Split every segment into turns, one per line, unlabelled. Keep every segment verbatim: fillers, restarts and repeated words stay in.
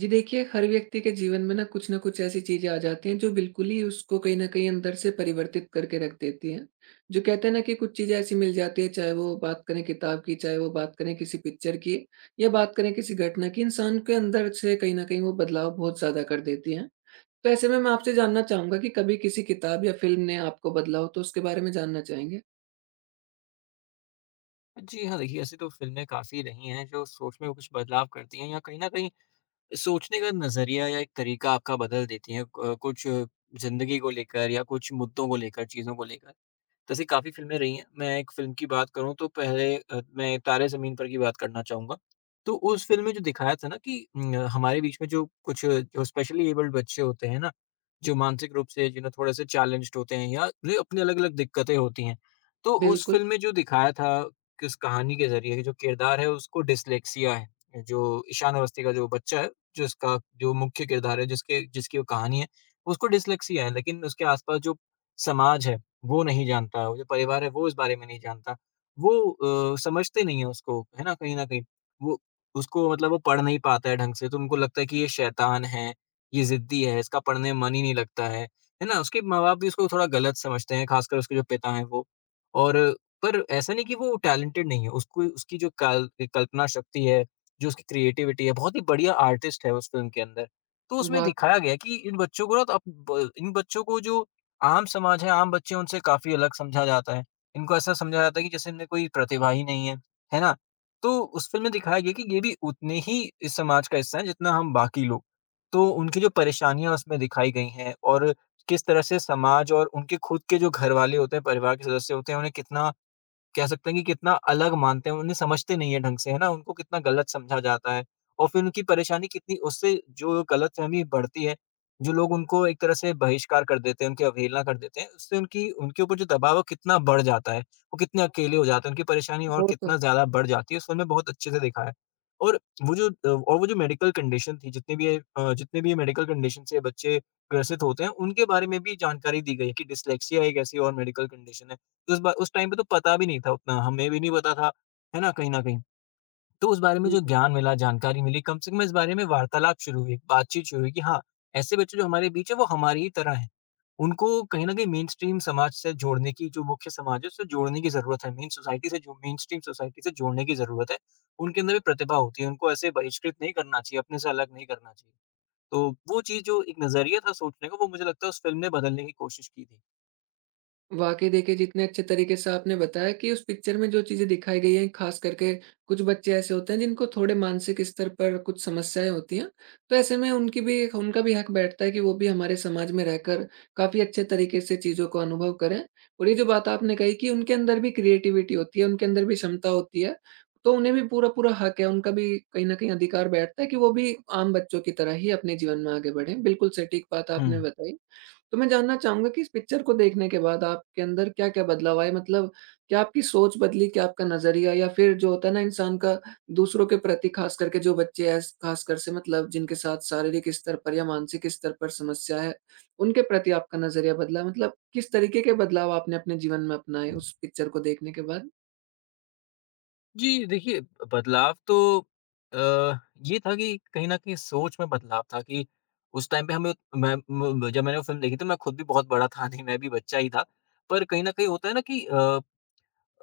जी देखिए, हर व्यक्ति के जीवन में ना कुछ न कुछ ऐसी चीज़ें आ जाती हैं जो बिल्कुल ही उसको कहीं न कहीं अंदर से परिवर्तित करके रख देती हैं। जो कहते हैं ना कि कुछ चीज़ें ऐसी मिल जाती हैं, चाहे वो बात करें किताब की, चाहे वो बात करें किसी पिक्चर की या बात करें किसी घटना की, इंसान के अंदर से कहीं न कहीं वो बदलाव बहुत ज़्यादा कर देती हैं। तो ऐसे में मैं आपसे जानना चाहूँगा कि कभी किसी किताब या फ़िल्म ने आपको बदला हो, तो उसके बारे में जानना चाहेंगे?
जी हाँ, देखिए ऐसी तो फ़िल्में काफ़ी रही हैं जो सोच में कुछ बदलाव करती हैं या कहीं न कहीं सोचने का नज़रिया या एक तरीका आपका बदल देती हैं। क कुछ ज़िंदगी को लेकर या कुछ मुद्दों को लेकर, चीज़ों को लेकर। जैसे काफ़ी फ़िल्में रही हैं। मैं एक फ़िल्म की बात करूँ तो पहले अ, मैं तारे ज़मीन पर की बात करना चाहूँगा। तो उस फ़िल्म में जो दिखाया था ना कि उम, हमारे बीच में जो कुछ जो स्पेशली एबल्ड बच्चे होते हैं ना, जो मानसिक रूप से जिन्हें थोड़े से चैलेंज्ड होते हैं या उन्हें अपनी अलग-अलग दिक्कतें होती हैं। तो उस
बिल्कुल।
फ़िल्म में जो दिखाया था कि उस कहानी के ज़रिए जो किरदार है उसको डिस्लेक्सिया है। जो ईशान अवस्थी का जो बच्चा है, जिसका जो मुख्य किरदार है, जिसके जिसकी वो कहानी है, उसको डिस्लेक्सिया है लेकिन उसके आस-पास जो समाज है वो नहीं जानता, वो जो परिवार है वो इस बारे में नहीं जानता। वो अ, समझते नहीं है उसको, है ना? कहीं न कहीं वो उसको मतलब वो पढ़ नहीं पाता है ढंग से तो उनको लगता है कि ये शैतान है, ये ज़िद्दी है, इसका पढ़ने में मन ही नहीं लगता है। है ना? उसके माँ-बाप भी उसको थोड़ा गलत समझते हैं, ख़ासकर उसके जो पिता हैं वो। और पर ऐसा नहीं कि वो टैलेंटेड नहीं है, उसको उसकी जो काल कल्पना शक्ति है, जो उसकी क्रिएटिविटी है, बहुत ही बढ़िया आर्टिस्ट है उस फ़िल्म के अंदर। तो उसमें
वाक़ई।
दिखाया गया है कि इन बच्चों को ना तो अब ब इन बच्चों को जो आम समाज है, आम बच्चे हैं, उनसे काफ़ी अलग समझा जाता है। इनको ऐसा समझा जाता है कि जैसे इनमें कोई प्रतिभा ही नहीं है, है ना? तो उस फ़िल्म में दिखाया गया कि ये भी उतने ही इस समाज का हिस्सा हैं जितना हम बाकी लोग। तो उनकी जो परेशानियाँ उसमें दिखाई गई हैं और किस तरह से समाज और उनके खुद के जो घरवाले होते हैं, परिवार के सदस्य होते हैं, उन्हें कितना कह सकते हैं कि कितना अलग मानते हैं, उन्हें समझते नहीं है ढंग से, है ना? उनको कितना गलत समझा जाता है और फिर उनकी परेशानी कितनी उससे जो गलतफ़हमी बढ़ती है, जो लोग उनको एक तरह से बहिष्कार कर देते हैं, उनकी अवहेलना कर देते हैं, उससे उनकी उनके ऊपर जो दबाव है वो कितना बढ़ जाता है, वो कितने अकेले हो जाते हैं, उनकी परेशानी और
वो तो है।
कितना ज़्यादा बढ़ जाती है, उस फ़िल्म में बहुत अच्छे से दिखाया है। और वो जो अ, और वो जो मेडिकल कंडीशन थी, जितनी भी ये अ, जितने भी ये मेडिकल कंडीशन से बच्चे ग्रसित होते हैं, उनके बारे में भी जानकारी दी गई है कि डिस्लेक्सिया एक ऐसी और मेडिकल कंडीशन है उस बा उस टाइम पे तो पता भी नहीं था उतना, हमें भी नहीं पता था, है ना? कहीं न कहीं। तो उस बारे में जो
बिल्कुल।
ज्ञान मिला, जानकारी मिली, कम से कम इस बारे में वार्तालाप शुरू हुई, बातचीत शुरू हुई कि हाँ, ऐसे बच्चे जो हमारे बीच है वो हमारी ही तरह हैं। उनको कहीं न कहीं मेनस्ट्रीम समाज से जोड़ने की जो मुख्य समाज है उससे जोड़ने की ज़रूरत है, मेन सोसाइटी से जो मेनस्ट्रीम सोसाइटी से जोड़ने की ज़रूरत है। उनके अंदर भी प्रतिभा होती है, उनको ऐसे बहिष्कृत नहीं करना चाहिए, अपने से अलग नहीं करना चाहिए। तो वो चीज़ जो एक नज़रिया था सोचने का वो मुझे लगता है उस फ़िल्म ने बदलने की कोशिश की थी।
वाक़ई देखिए, जितने अच्छे तरीके से आपने बताया कि उस पिक्चर में जो चीज़ें दिखाई गई हैं, ख़ास करके कुछ बच्चे ऐसे होते हैं जिनको थोड़े मानसिक स्तर पर कुछ समस्याएँ होती हैं। तो ऐसे में उनकी भी, उनका भी हक बैठता है कि वो भी हमारे समाज में रहकर काफ़ी अच्छे तरीके से चीज़ों को अनुभव करें। और ये जो बात आपने कही कि उनके अंदर भी क्रिएटिविटी होती है, उनके अंदर भी क्षमता होती है, तो उन्हें भी पूरा-पूरा हक है, उनका भी कहीं न कहीं अधिकार बैठता है कि वो भी आम बच्चों की तरह ही अपने जीवन में आगे बढ़ें। बिल्कुल सटीक बात
हुँ।
आपने बताई। तो मैं जानना चाहूँगा कि इस पिक्चर को देखने के बाद आपके अंदर क्या-क्या बदलाव आए? मतलब, क्या आपकी सोच बदली? क्या आपका नज़रिया, या फिर जो होता है ना इंसान का दूसरों के प्रति, ख़ास करके जो बच्चे हैं, ख़ासकर से मतलब जिनके साथ शारीरिक स्तर पर या मानसिक स्तर पर समस्या है, उनके प्रति आपका नज़रिया बदला? मतलब, किस तरीके के बदलाव आपने अपने जीवन में अपनाए उस पिक्चर को देखने के बाद?
जी, देखिए बदलाव तो अ, ये था कि कहीं न कहीं सोच में बदलाव था कि उस टाइम पे हमें उत- मैं म म- जब मैंने वो फ़िल्म देखी थी मैं खुद भी बहुत बड़ा था नहीं, मैं भी बच्चा ही था। पर कहीं न कहीं होता है ना कि अ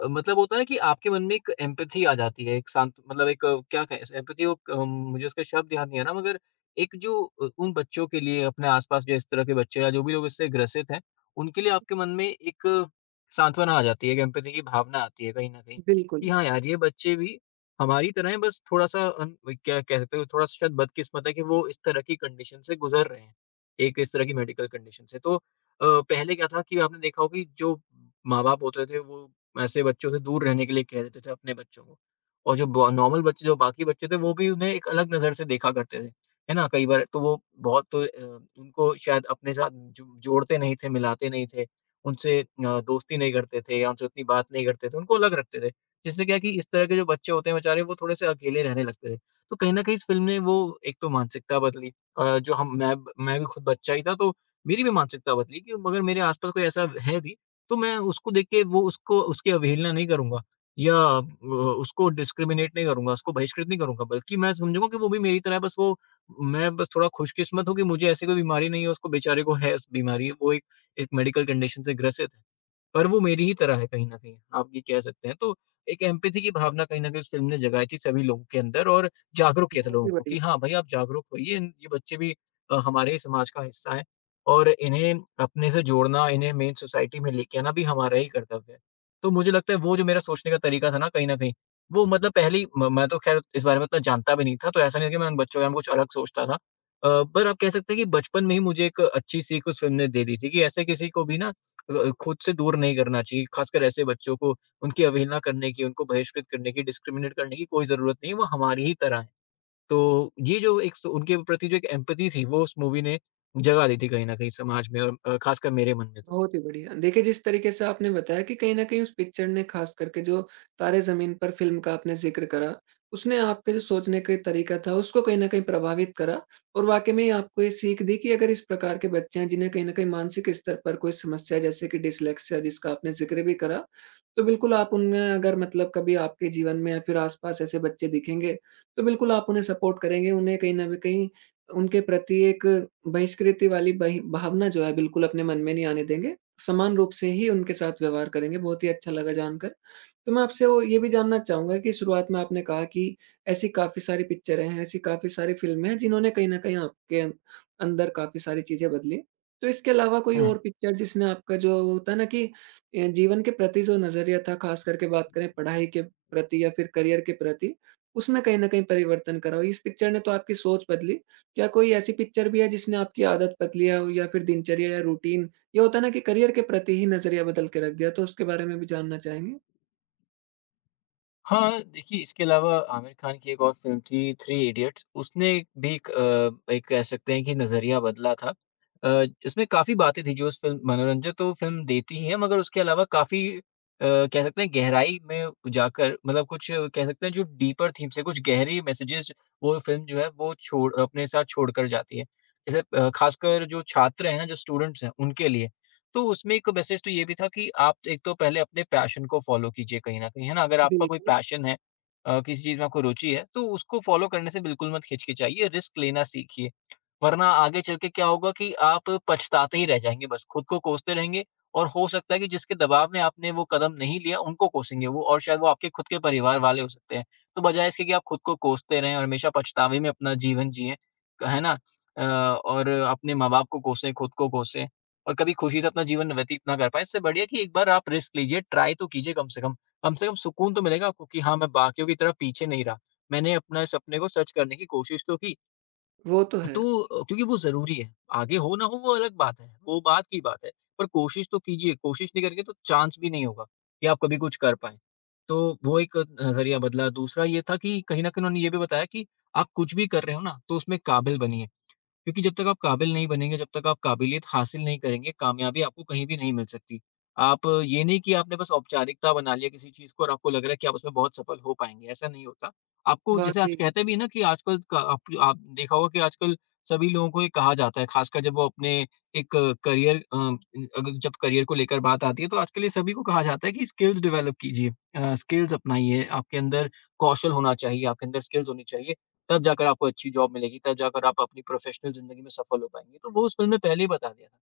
अ, मतलब होता है कि आपके मन में एक एम्पैथी आ जाती है, एक शांत मतलब एक अ, क्या कहें इसे एम्पैथी वो क मुझे उसका शब्द याद नहीं आ रहा मगर एक जो अ, उन बच्चों के लिए अपने आस-पास जो इस तरह के बच्चे या जो भी लोग इससे ग्रसित हैं, उनके लिए आपके मन में एक सांत्वना आ जाती है, एक एम्पैथी की भावना आती है कहीं न कहीं, कि
बिल्कुल।
हाँ यार, ये बच्चे भी हमारी तरह हैं बस थोड़ा-सा अन वो क्या कह सकते हो थोड़ा-सा शायद बदकिस्मत है कि वो इस तरह की कंडीशन से गुज़र रहे हैं, एक इस तरह की मेडिकल कंडीशन से। तो अ, पहले क्या था कि आपने देखा होगा कि जो माँ-बाप होते थे वो ऐसे बच्चों से दूर रहने के लिए कह देते थे अपने बच्चों को। और जो ब नॉर्मल बच्चे जो बाकी बच्चे थे वो भी उन्हें एक अलग नज़र से देखा करते थे। है ना? कई बार तो वो बहुत तो अ, उनको शायद अपने साथ जो जोड़ते नहीं थे, मिलाते नहीं थे। उनसे अ, दोस्ती नहीं करते थे या उनसे उतनी बात नहीं करते थे, उनको अलग रखते थे। जिससे क्या है कि इस तरह के जो बच्चे होते हैं बेचारे वो थोड़े-से अकेले रहने लगते थे। तो कहीं न कहीं इस फ़िल्म ने वो एक तो मानसिकता बदली अ, जो हम मैं मैं भी खुद बच्चा ही था तो मेरी भी मानसिकता बदली कि मगर मेरे आस-पास कोई ऐसा है तो मैं उसको देख के वो उसको उसकी अवहेलना नहीं करूँगा या अ, उसको डिस्क्रिमिनेट नहीं करूँगा, उसको बहिष्कृत नहीं करूँगा, बल्कि मैं समझूँगा कि वो भी मेरी तरह है बस वो मैं बस थोड़ा खुशकिस्मत हूँ कि मुझे ऐसी कोई बीमारी नहीं है, उसको बेचारे को है इस बीमारी, वो एक एक मेडिकल कंडीशन से ग्रसित है। पर वो मेरी ही तरह है कहीं न कहीं, आप ये कह सकते हैं। तो एक एम्पैथी की भावना कहीं न कहीं उस फ़िल्म ने जगाई थी सभी लोगों के अंदर और जागरूक किया था
बहुत
लोगों
ही
को
बढ़िया।
कि हाँ, भई आप जागरूक होइए, इन- ये बच्चे भी अ, हमारे ही समाज का हिस्सा हैं। और इन्हें अपने से जोड़ना, इन्हें मेन सोसाइटी में लेके आना भी हमारा ही कर्तव्य है। तो मुझे लगता है वो जो मेरा सोचने का तरीका था ना कहीं न कहीं, वो मतलब पहली म मैं तो ख़ैर इस बारे में उतना जानता भी नहीं था, तो ऐसा नहीं है कि मैं उन बच्चों के बारे में कुछ अलग सोचता था। अ, पर आप कह सकते हैं कि बचपन में ही मुझे एक अच्छी सीख उस फ़िल्म ने दे दी थी कि ऐसे किसी को भी ना अ, खुद से दूर नहीं करना चाहिए, ख़ासकर ऐसे बच्चों को, उनकी अवहेलना करने की, उनको बहिष्कृत करने की, डिस्क्रिमिनेट करने की कोई ज़रूरत नहीं है, वो हमारी ही तरह हैं। तो ये जो एक स उनके प्रति जो एक एम्पैथी थी, वो उस मूवी ने जगा दी थी कहीं न कहीं समाज में और अ, ख़ासकर मेरे मन में तो।
बहुत ही बढ़िया। देखिए, जिस तरीके से आपने बताया कि कहीं न कहीं उस पिक्चर ने, ख़ास करके जो तारे ज़मीन पर फ़िल्म का आपने ज़िक्र करा, उसने आपके जो सोचने का तरीका था उसको कहीं न कहीं प्रभावित करा, और वाक़ई में ही आपको ये सीख दी कि अगर इस प्रकार के बच्चे हैं जिन्हें कहीं न कहीं मानसिक स्तर पर कोई समस्या, जैसे कि डिस्लेक्सिया जिसका आपने ज़िक्र भी करा, तो बिल्कुल आप उनमें, अगर मतलब कभी आपके जीवन में या फिर आस-पास ऐसे बच्चे दिखेंगे, तो बिल्कुल आप उन्हें सपोर्ट करेंगे, उन्हें कहीं न कहीं उनके प्रति एक बहिष्कृति वाली बहि भावना जो है, बिल्कुल अपने मन में नहीं आने देंगे। समान रूप से ही उनके साथ व्यवहार करेंगे, बहुत ही अच्छा लगा जानकर। तो मैं आपसे वो ये भी जानना चाहूँगा कि शुरुआत में आपने कहा कि ऐसी काफ़ी सारी पिक्चरें हैं, ऐसी काफ़ी सारी फ़िल्में हैं जिन्होंने कहीं न कहीं आपके अं अंदर काफ़ी सारी चीज़ें बदली। तो इसके अलावा कोई और पिक्चर जिसने आपका, जो होता है ना कि अ, जीवन के प्रति जो नज़रिया था, ख़ास करके बात करें पढ़ाई के प्रति या फिर करियर के प्रति, उसमें कहीं न कहीं परिवर्तन करा हो? इस पिक्चर ने तो आपकी सोच बदली, क्या कोई ऐसी पिक्चर भी है जिसने आपकी आदत बदलिया हो, या फिर दिनचर्या या रूटीन, ये होता है ना कि करियर के प्रति ही नज़रिया बदल के रख दिया, तो उसके बारे में भी जानना चाहेंगे?
हाँ, देखिए इसके अलावा आमिर खान की एक और फ़िल्म थी थ्री इडियट्स उसने भी एक अ, एक कह सकते हैं कि नज़रिया बदला था। अ, इसमें काफ़ी बातें थी जो उस फ़िल्म मनोरंजन तो फ़िल्म देती ही है मगर उसके अलावा काफ़ी अ, कह सकते हैं गहराई में जाकर मतलब कुछ अ, कह सकते हैं जो डीपर थीम्स है, कुछ गहरी मैसेजेज़ वो फ़िल्म जो है वो छोड़ अपने साथ छोड़ कर जाती है। जैसे अ, ख़ासकर जो छात्र हैं ना, जो स्टूडेंट्स हैं उनके लिए। तो उसमें एक मैसेज तो ये भी था कि आप एक तो पहले अपने पैशन को फ़ॉलो कीजिए कहीं न कहीं, है ना? अगर आपका कोई
बिल्कुल।
पैशन है अ, किसी चीज़ में आपको रुचि है, तो उसको फ़ॉलो करने से बिल्कुल मत हिचकिचाइए, रिस्क लेना सीखिए। वरना आगे चल के क्या होगा कि आप पछताते ही रह जाएँगे बस, खुद को कोसते रहेंगे और हो सकता है कि जिसके दबाव में आपने वो कदम नहीं लिया, उनको कोसेंगे वो और शायद वो आपके खुद के परिवार वाले हो सकते हैं। तो बजाय इसके कि आप खुद को कोसते रहें और हमेशा पछतावे में अपना जीवन जिएँ, है ना? अ, और अपने माँ-बाप को कोसें, खुद को कोसें। और कभी खुशी से अपना जीवन व्यतीत ना कर पाए, इससे बढ़िया कि एक बार आप रिस्क लीजिए, ट्राई तो कीजिए कम से कम। कम से कम सुकून तो मिलेगा आपको कि हाँ, मैं बाकियों की तरह पीछे नहीं रहा। मैंने अपना इस सपने को सच करने की कोशिश तो की।
वो तो है।
तो अ, क्योंकि वो ज़रूरी है, आगे हो ना हो वो अलग बात है, वो बात की बात है, पर कोशिश तो कीजिए, कोशिश नहीं करेंगे तो चांस भी नहीं होगा कि आप कभी कुछ कर पाएँ। तो वो एक नज़रिया बदला। दूसरा ये था कि कहीं न कहीं उन्होंने ये भी बताया कि आप कुछ भी कर रहे हो ना, तो उसमें काबिल बनिए। क्योंकि जब तक आप काबिल नहीं बनेंगे, जब तक आप काबिलियत हासिल नहीं करेंगे, कामयाबी आपको कहीं भी नहीं मिल सकती। आप ये नहीं कि आपने बस औपचारिकता बना लिया किसी चीज़ को और आपको लग रहा है कि आप उसमें बहुत सफल हो पाएँगे, ऐसा नहीं होता। आपको जैसे आज
वाक़ई,
कहते भी हैं ना कि आजकल क आप आप देखा होगा कि आजकल सभी लोगों को ये कहा जाता है, ख़ासकर जब वो अपने एक करियर अ, अग जब करियर को लेकर बात आती है, तो आजकल ये सभी को कहा जाता है कि स्किल्स डेवलप कीजिए, अ, स्किल्स अपनाइए, आपके अंदर कौशल होना चाहिए, आपके अंदर स्किल्स होनी चाहिए। तब जाकर आपको अच्छी जॉब मिलेगी, तब जाकर आप अपनी प्रोफ़ेशनल ज़िंदगी में सफल हो पाएँगे। तो वो उस फ़िल्म में पहले ही बता दिया था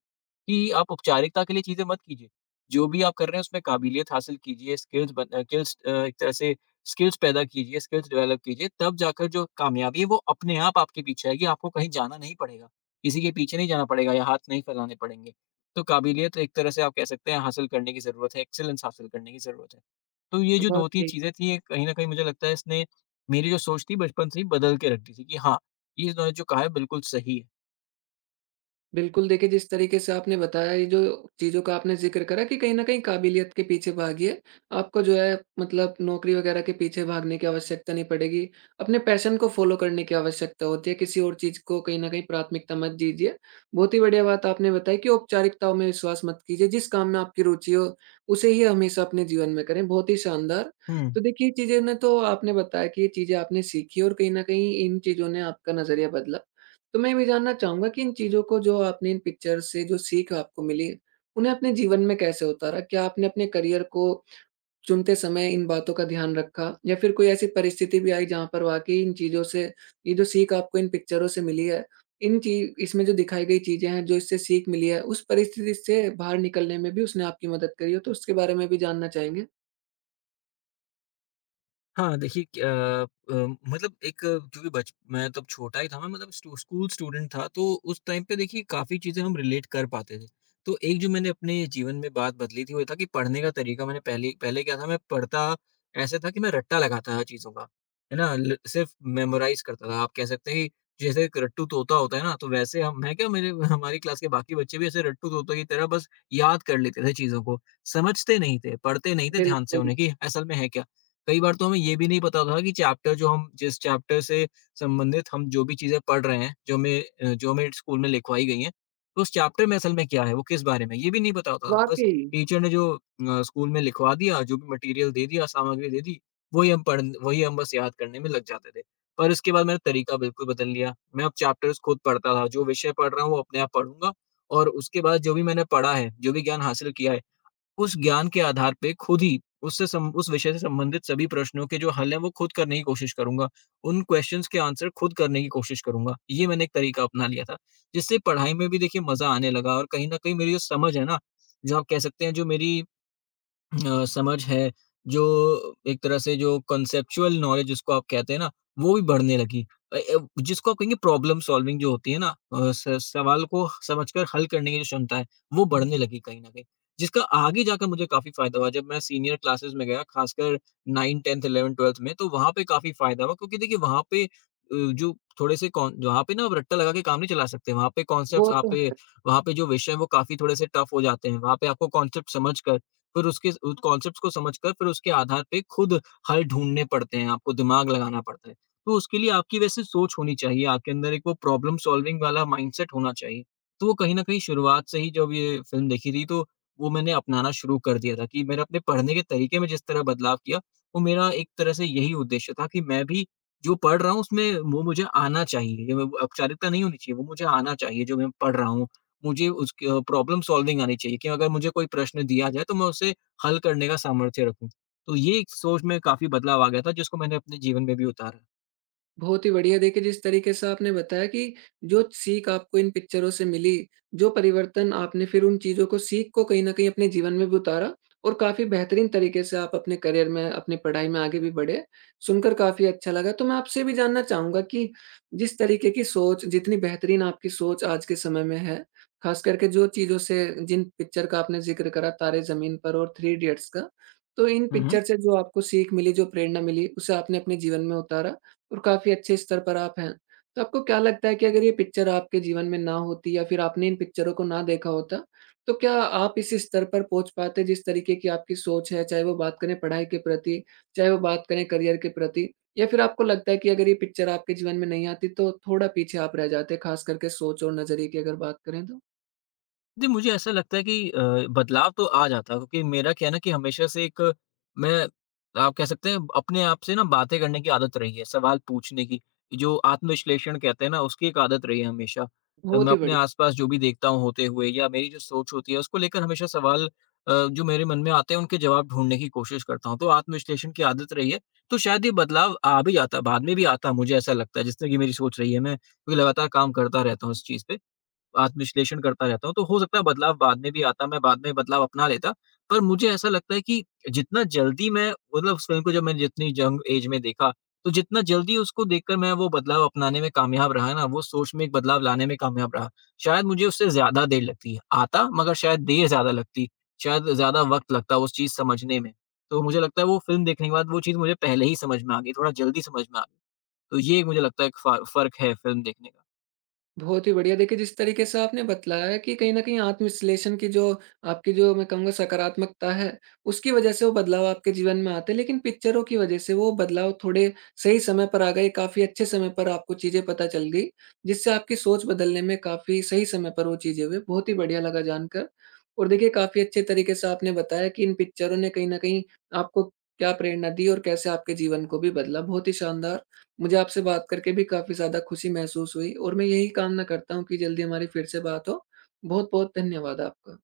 कि आप औपचारिकता के लिए चीज़ें मत कीजिए। जो भी आप कर रहे हैं उसमें काबिलियत हासिल कीजिए, स्किल्स बन अ, स्किल्स अ, एक तरह से स्किल्स पैदा कीजिए, स्किल्स डेवलप कीजिए, तब जाकर जो कामयाबी है वो अपने आप आपके पीछे आएगी, आपको कहीं जाना नहीं पड़ेगा। किसी के पीछे नहीं जाना पड़ेगा या हाथ नहीं फैलाने पड़ेंगे। तो काबिलियत एक तरह से आप कह सकते हैं हासिल करने की ज़रूरत है, एक्सीलेंस हासिल करने की ज़रूरत है। तो ये जो दो तीन
वाक़ई।
चीज़ें थी, ये कहीं न कहीं मुझे लगता है इसने मेरी जो सोच थी बचपन से ही बदल के रख दी थी कि हाँ, ये इन्होंने जो कहा है बिल्कुल सही है।
बिल्कुल, देखिए जिस तरीके से आपने बताया, ये जो चीज़ों का आपने ज़िक्र करा कि कहीं न कहीं काबिलियत के पीछे भागिए, आपको जो है मतलब नौकरी वग़ैरह के पीछे भागने की आवश्यकता नहीं पड़ेगी। अपने पैशन को फ़ॉलो करने की आवश्यकता होती है, किसी और चीज़ को कहीं न कहीं प्राथमिकता मत दीजिए। बहुत ही बढ़िया बात आपने बताई कि औपचारिकताओं में विश्वास मत कीजिए, जिस काम में आपकी रुचि हो, उसे ही हमेशा अपने जीवन में करें, बहुत ही शानदार।
हुँ।
तो देखिए, ये चीज़ें ना, तो आपने बताया कि ये चीज़ें आपने सीखी और कहीं न कहीं इन चीज़ों ने आपका नज़रिया बदला। तो मैं ये भी जानना चाहूँगा कि इन चीज़ों को, जो आपने इन पिक्चर से जो सीख आपको मिली, उन्हें अपने जीवन में कैसे उतारा? क्या आपने अपने करियर को चुनते समय इन बातों का ध्यान रखा? या फिर कोई ऐसी परिस्थिति भी आई जहाँ पर वाक़ई इन चीज़ों से, ये जो सीख आपको इन पिक्चरों से मिली है, इन ची इसमें जो दिखाई गई चीज़ें हैं, जो इससे सीख मिली है, उस परिस्थिति से बाहर निकलने में भी उसने आपकी मदद करी हो? तो उसके बारे में भी जानना चाहेंगे।
हाँ, देखिए, क अ अ, मतलब एक अ, क्योंकि बच मैं तब छोटा ही था, मैं मतलब स्टू स्कूल स्टूडेंट था, तो उस टाइम पे देखिए काफ़ी चीज़ें हम रिलेट कर पाते थे। तो एक जो मैंने अपने जीवन में बात बदली थी, वो ये था कि पढ़ने का तरीका मैंने पहले पहले क्या था, मैं पढ़ता ऐसे था कि मैं रट्टा लगाता था चीज़ों का, है ना? ल सिर्फ़ मेमोराइज़ करता था। आप कह सकते हैं कि जैसे एक रट्टू तोता होता है ना, तो वैसे हम मैं क्या मेरे हमारी क्लास के बाकी बच्चे भी ऐसे रट्टू तोता की तरह बस याद कर लेते थे चीज़ों को। समझते नहीं थे, पढ़ते नहीं थे ध्यान से
बिल्कुल।
उन्हें कि असल में है क्या। कई बार तो हमें ये भी नहीं पता था कि चैप्टर जो हम जिस चैप्टर से संबंधित हम जो भी चीज़ें पढ़ रहे हैं, जो हमें अ, जो हमें स्कूल में लिखवाई गई हैं, तो उस चैप्टर में असल में क्या है, वो किस बारे में है, ये भी नहीं पता होता था। बस
वाक़ई।
टीचर ने जो अ, स्कूल में लिखवा दिया, जो भी मटेरियल दे दिया, सामग्री दे दी, वही हम पढ़ वही हम बस याद करने में लग जाते थे। पर इसके बाद मैंने तरीका बिल्कुल बदल लिया। मैं अब चैप्टर्स खुद पढ़ता था, जो विषय पढ़ रहा हूँ, वो अपने आप पढ़ूँगा और उसके बाद जो भी मैंने पढ़ा है, जो भी ज्ञान हासिल किया है उस ज्ञान के आधार पे खुद ही उससे सम उस विषय से संबंधित सभी प्रश्नों के जो हल हैं वो खुद करने की कोशिश करूँगा। उन क्वेश्चन्स के आंसर खुद करने की कोशिश करूँगा। ये मैंने एक तरीका अपना लिया था, जिससे पढ़ाई में भी देखिए मज़ा आने लगा और कहीं न कहीं मेरी जो समझ है ना, जो आप कह सकते हैं जो मेरी अ, समझ है, जो एक तरह से जो कॉन्सेप्चुअल नॉलेज जिसको आप कहते हैं ना, वो भी बढ़ने लगी। अ अ, जिसको आप कहेंगे प्रॉब्लम सॉल्विंग जो होती है ना, अ, स सवाल को समझकर हल करने की जो क्षमता है, वो बढ़ने लगी कहीं न कहीं। जिसका आगे जाकर मुझे काफ़ी फ़ायदा हुआ, जब मैं सीनियर क्लासेस में गया, खासकर नाइन, टेंथ, इलेवेंथ, ट्वेल्थ में, तो वहाँ पे काफ़ी फ़ायदा हुआ क्योंकि देखिए वहाँ पे अ, जो थोड़े से कॉन वहाँ पे ना आप रट्टा लगा के काम नहीं चला सकते। वहाँ पे
वो
कॉन्सेप्ट्स आप
तो
पे।
है।
वहाँ पे जो विषय हैं, वो काफ़ी थोड़े से टफ़ हो जाते हैं। वहाँ पे आपको कॉन्सेप्ट समझकर फिर उसके उस कॉन्सेप्ट्स को समझकर फिर उसके आधार पे खुद हल ढूँढने पड़ते हैं, आपको दिमाग लगाना पड़ता है। तो उसके लिए आपकी वैसे सोच होनी चाहिए, आपके अंदर एक वो प्रॉब्लम सॉल्विंग वाला माइंडसेट होना चाहिए। तो वो कहीं न कहीं शुरुआत से ही जब ये फ़िल्म देखी थी तो वो मैंने अपनाना शुरू कर दिया था कि मैंने अपने पढ़ने के तरीके में जिस तरह बदलाव किया, वो मेरा एक तरह से यही उद्देश्य था कि मैं भी जो पढ़ रहा हूँ उसमें वो मुझे आना चाहिए। ये वो औपचारिकता नहीं होनी चाहिए, वो मुझे आना चाहिए जो मैं पढ़ रहा हूँ। मुझे उसकी अ, प्रॉब्लम सॉल्विंग आनी चाहिए कि अगर मुझे कोई प्रश्न दिया जाए तो मैं उसे हल करने का सामर्थ्य रखूँ। तो ये एक सोच में काफ़ी बदलाव आ गया था जिसको मैंने अपने जीवन में भी उतारा।
बहुत ही बढ़िया। देखिए, जिस तरीके से आपने बताया कि जो सीख आपको इन पिक्चरों से मिली, जो परिवर्तन आपने फिर उन चीज़ों को, सीख को कहीं न कहीं अपने जीवन में भी उतारा, और काफ़ी बेहतरीन तरीके से आप अपने करियर में, अपनी पढ़ाई में आगे भी बढ़े, सुनकर काफ़ी अच्छा लगा। तो मैं आपसे ये भी जानना चाहूँगा कि जिस तरीके की सोच, जितनी बेहतरीन आपकी सोच आज के समय में है, ख़ास करके जो चीज़ों से, जिन पिक्चर का आपने ज़िक्र करा तारे ज़मीन पर और थ्री इडियट्स का, तो इन
हुँ, हुँ।
पिक्चर से जो आपको सीख मिली, जो प्रेरणा मिली, उसे आपने अपने जीवन में उतारा। और काफ़ी अच्छे स्तर पर आप हैं। तो आपको क्या लगता है कि अगर ये पिक्चर आपके जीवन में ना होती, या फिर आपने इन पिक्चरों को ना देखा होता, तो क्या आप इस स्तर पर पहुँच पाते जिस तरीके की आपकी सोच है? चाहे वो बात करें पढ़ाई के प्रति, चाहे वो बात करें करियर के प्रति, या फिर आपको लगता है कि अगर ये पिक्चर आपके जीवन में नहीं आती तो थोड़ा पीछे आप रह जाते, ख़ास करके सोच और नज़रिए की अगर बात करें तो?
जी, मुझे ऐसा लगता है कि अ, बदलाव तो आ जाता है क्योंकि मेरा क्या है ना कि हमेशा से एक मैं आप कह सकते हैं अपने आप से ना बातें करने की आदत रही है, सवाल पूछने की। जो आत्मविश्लेषण कहते हैं ना उसकी एक आदत रही है हमेशा। अ,
बहुत
मैं
ही
अपने
बढ़िया।
आस-पास जो भी देखता हूँ होते हुए या मेरी जो सोच होती है उसको लेकर हमेशा सवाल अ, जो मेरे मन में आते हैं उनके जवाब ढूँढने की कोशिश करता हूँ। तो आत्मविश्लेषण की आदत रही है, तो शायद ये बदलाव आ भी जाता है, बाद में भी आता है मुझे ऐसा लगता है जिस तरह की मेरी सोच रही है। मैं क्योंकि लगातार काम करता रहता हूँ इस चीज़ पे। आत्म-विश्लेषण करता रहता हूँ, तो हो सकता है बदलाव बाद में भी आता, मैं बाद में बदलाव अपना लेता। पर मुझे ऐसा लगता है कि जितना जल्दी मैं मतलब उस फ़िल्म को जब मैंने जितनी यंग एज में देखा, तो जितना जल्दी उसको देखकर मैं वो बदलाव अपनाने में कामयाब रहा ना, वो सोच में एक बदलाव लाने में कामयाब रहा, शायद मुझे उससे ज़्यादा देर लगती। है आता मगर शायद देर ज़्यादा लगती, शायद ज़्यादा वक़्त लगता उस चीज़ समझने में। तो मुझे लगता है वो फ़िल्म देखने के बाद वो चीज़ मुझे पहले ही समझ में आ गई, थोड़ा जल्दी समझ में आ गई। तो ये एक मुझे लगता है एक फ़ा फ़र्क है फ़िल्म देखने का।
बहुत ही बढ़िया। देखिए, जिस तरीके से आपने बतलाया है कि कहीं न कहीं आत्म-विश्लेषण की जो आपकी, जो मैं कहूँगा सकारात्मकता है, उसकी वज़ह से वो बदलाव आपके जीवन में आते हैं। लेकिन पिक्चरों की वज़ह से वो बदलाव थोड़े सही समय पर आ गए, काफ़ी अच्छे समय पर आपको चीज़ें पता चल गई, जिससे आपकी सोच बदलने में काफ़ी सही समय पर वो चीज़ें हुई। बहुत ही बढ़िया लगा जानकर। और देखिए, काफ़ी अच्छे तरीके से आपने बताया कि इन पिक्चरों ने कहीं न कहीं आपको क्या प्रेरणा दी और कैसे आपके जीवन को भी बदला। बहुत ही शानदार। मुझे आपसे बात करके भी काफ़ी ज़्यादा खुशी महसूस हुई, और मैं यही कामना करता हूँ कि जल्दी हमारी फिर से बात हो। बहुत-बहुत धन्यवाद आपका।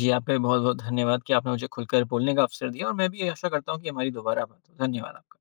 जी, आपका भी बहुत-बहुत धन्यवाद कि आपने मुझे खुलकर बोलने का अवसर दिया और मैं भी आशा करता हूँ कि हमारी दोबारा बात हो। धन्यवाद आपका।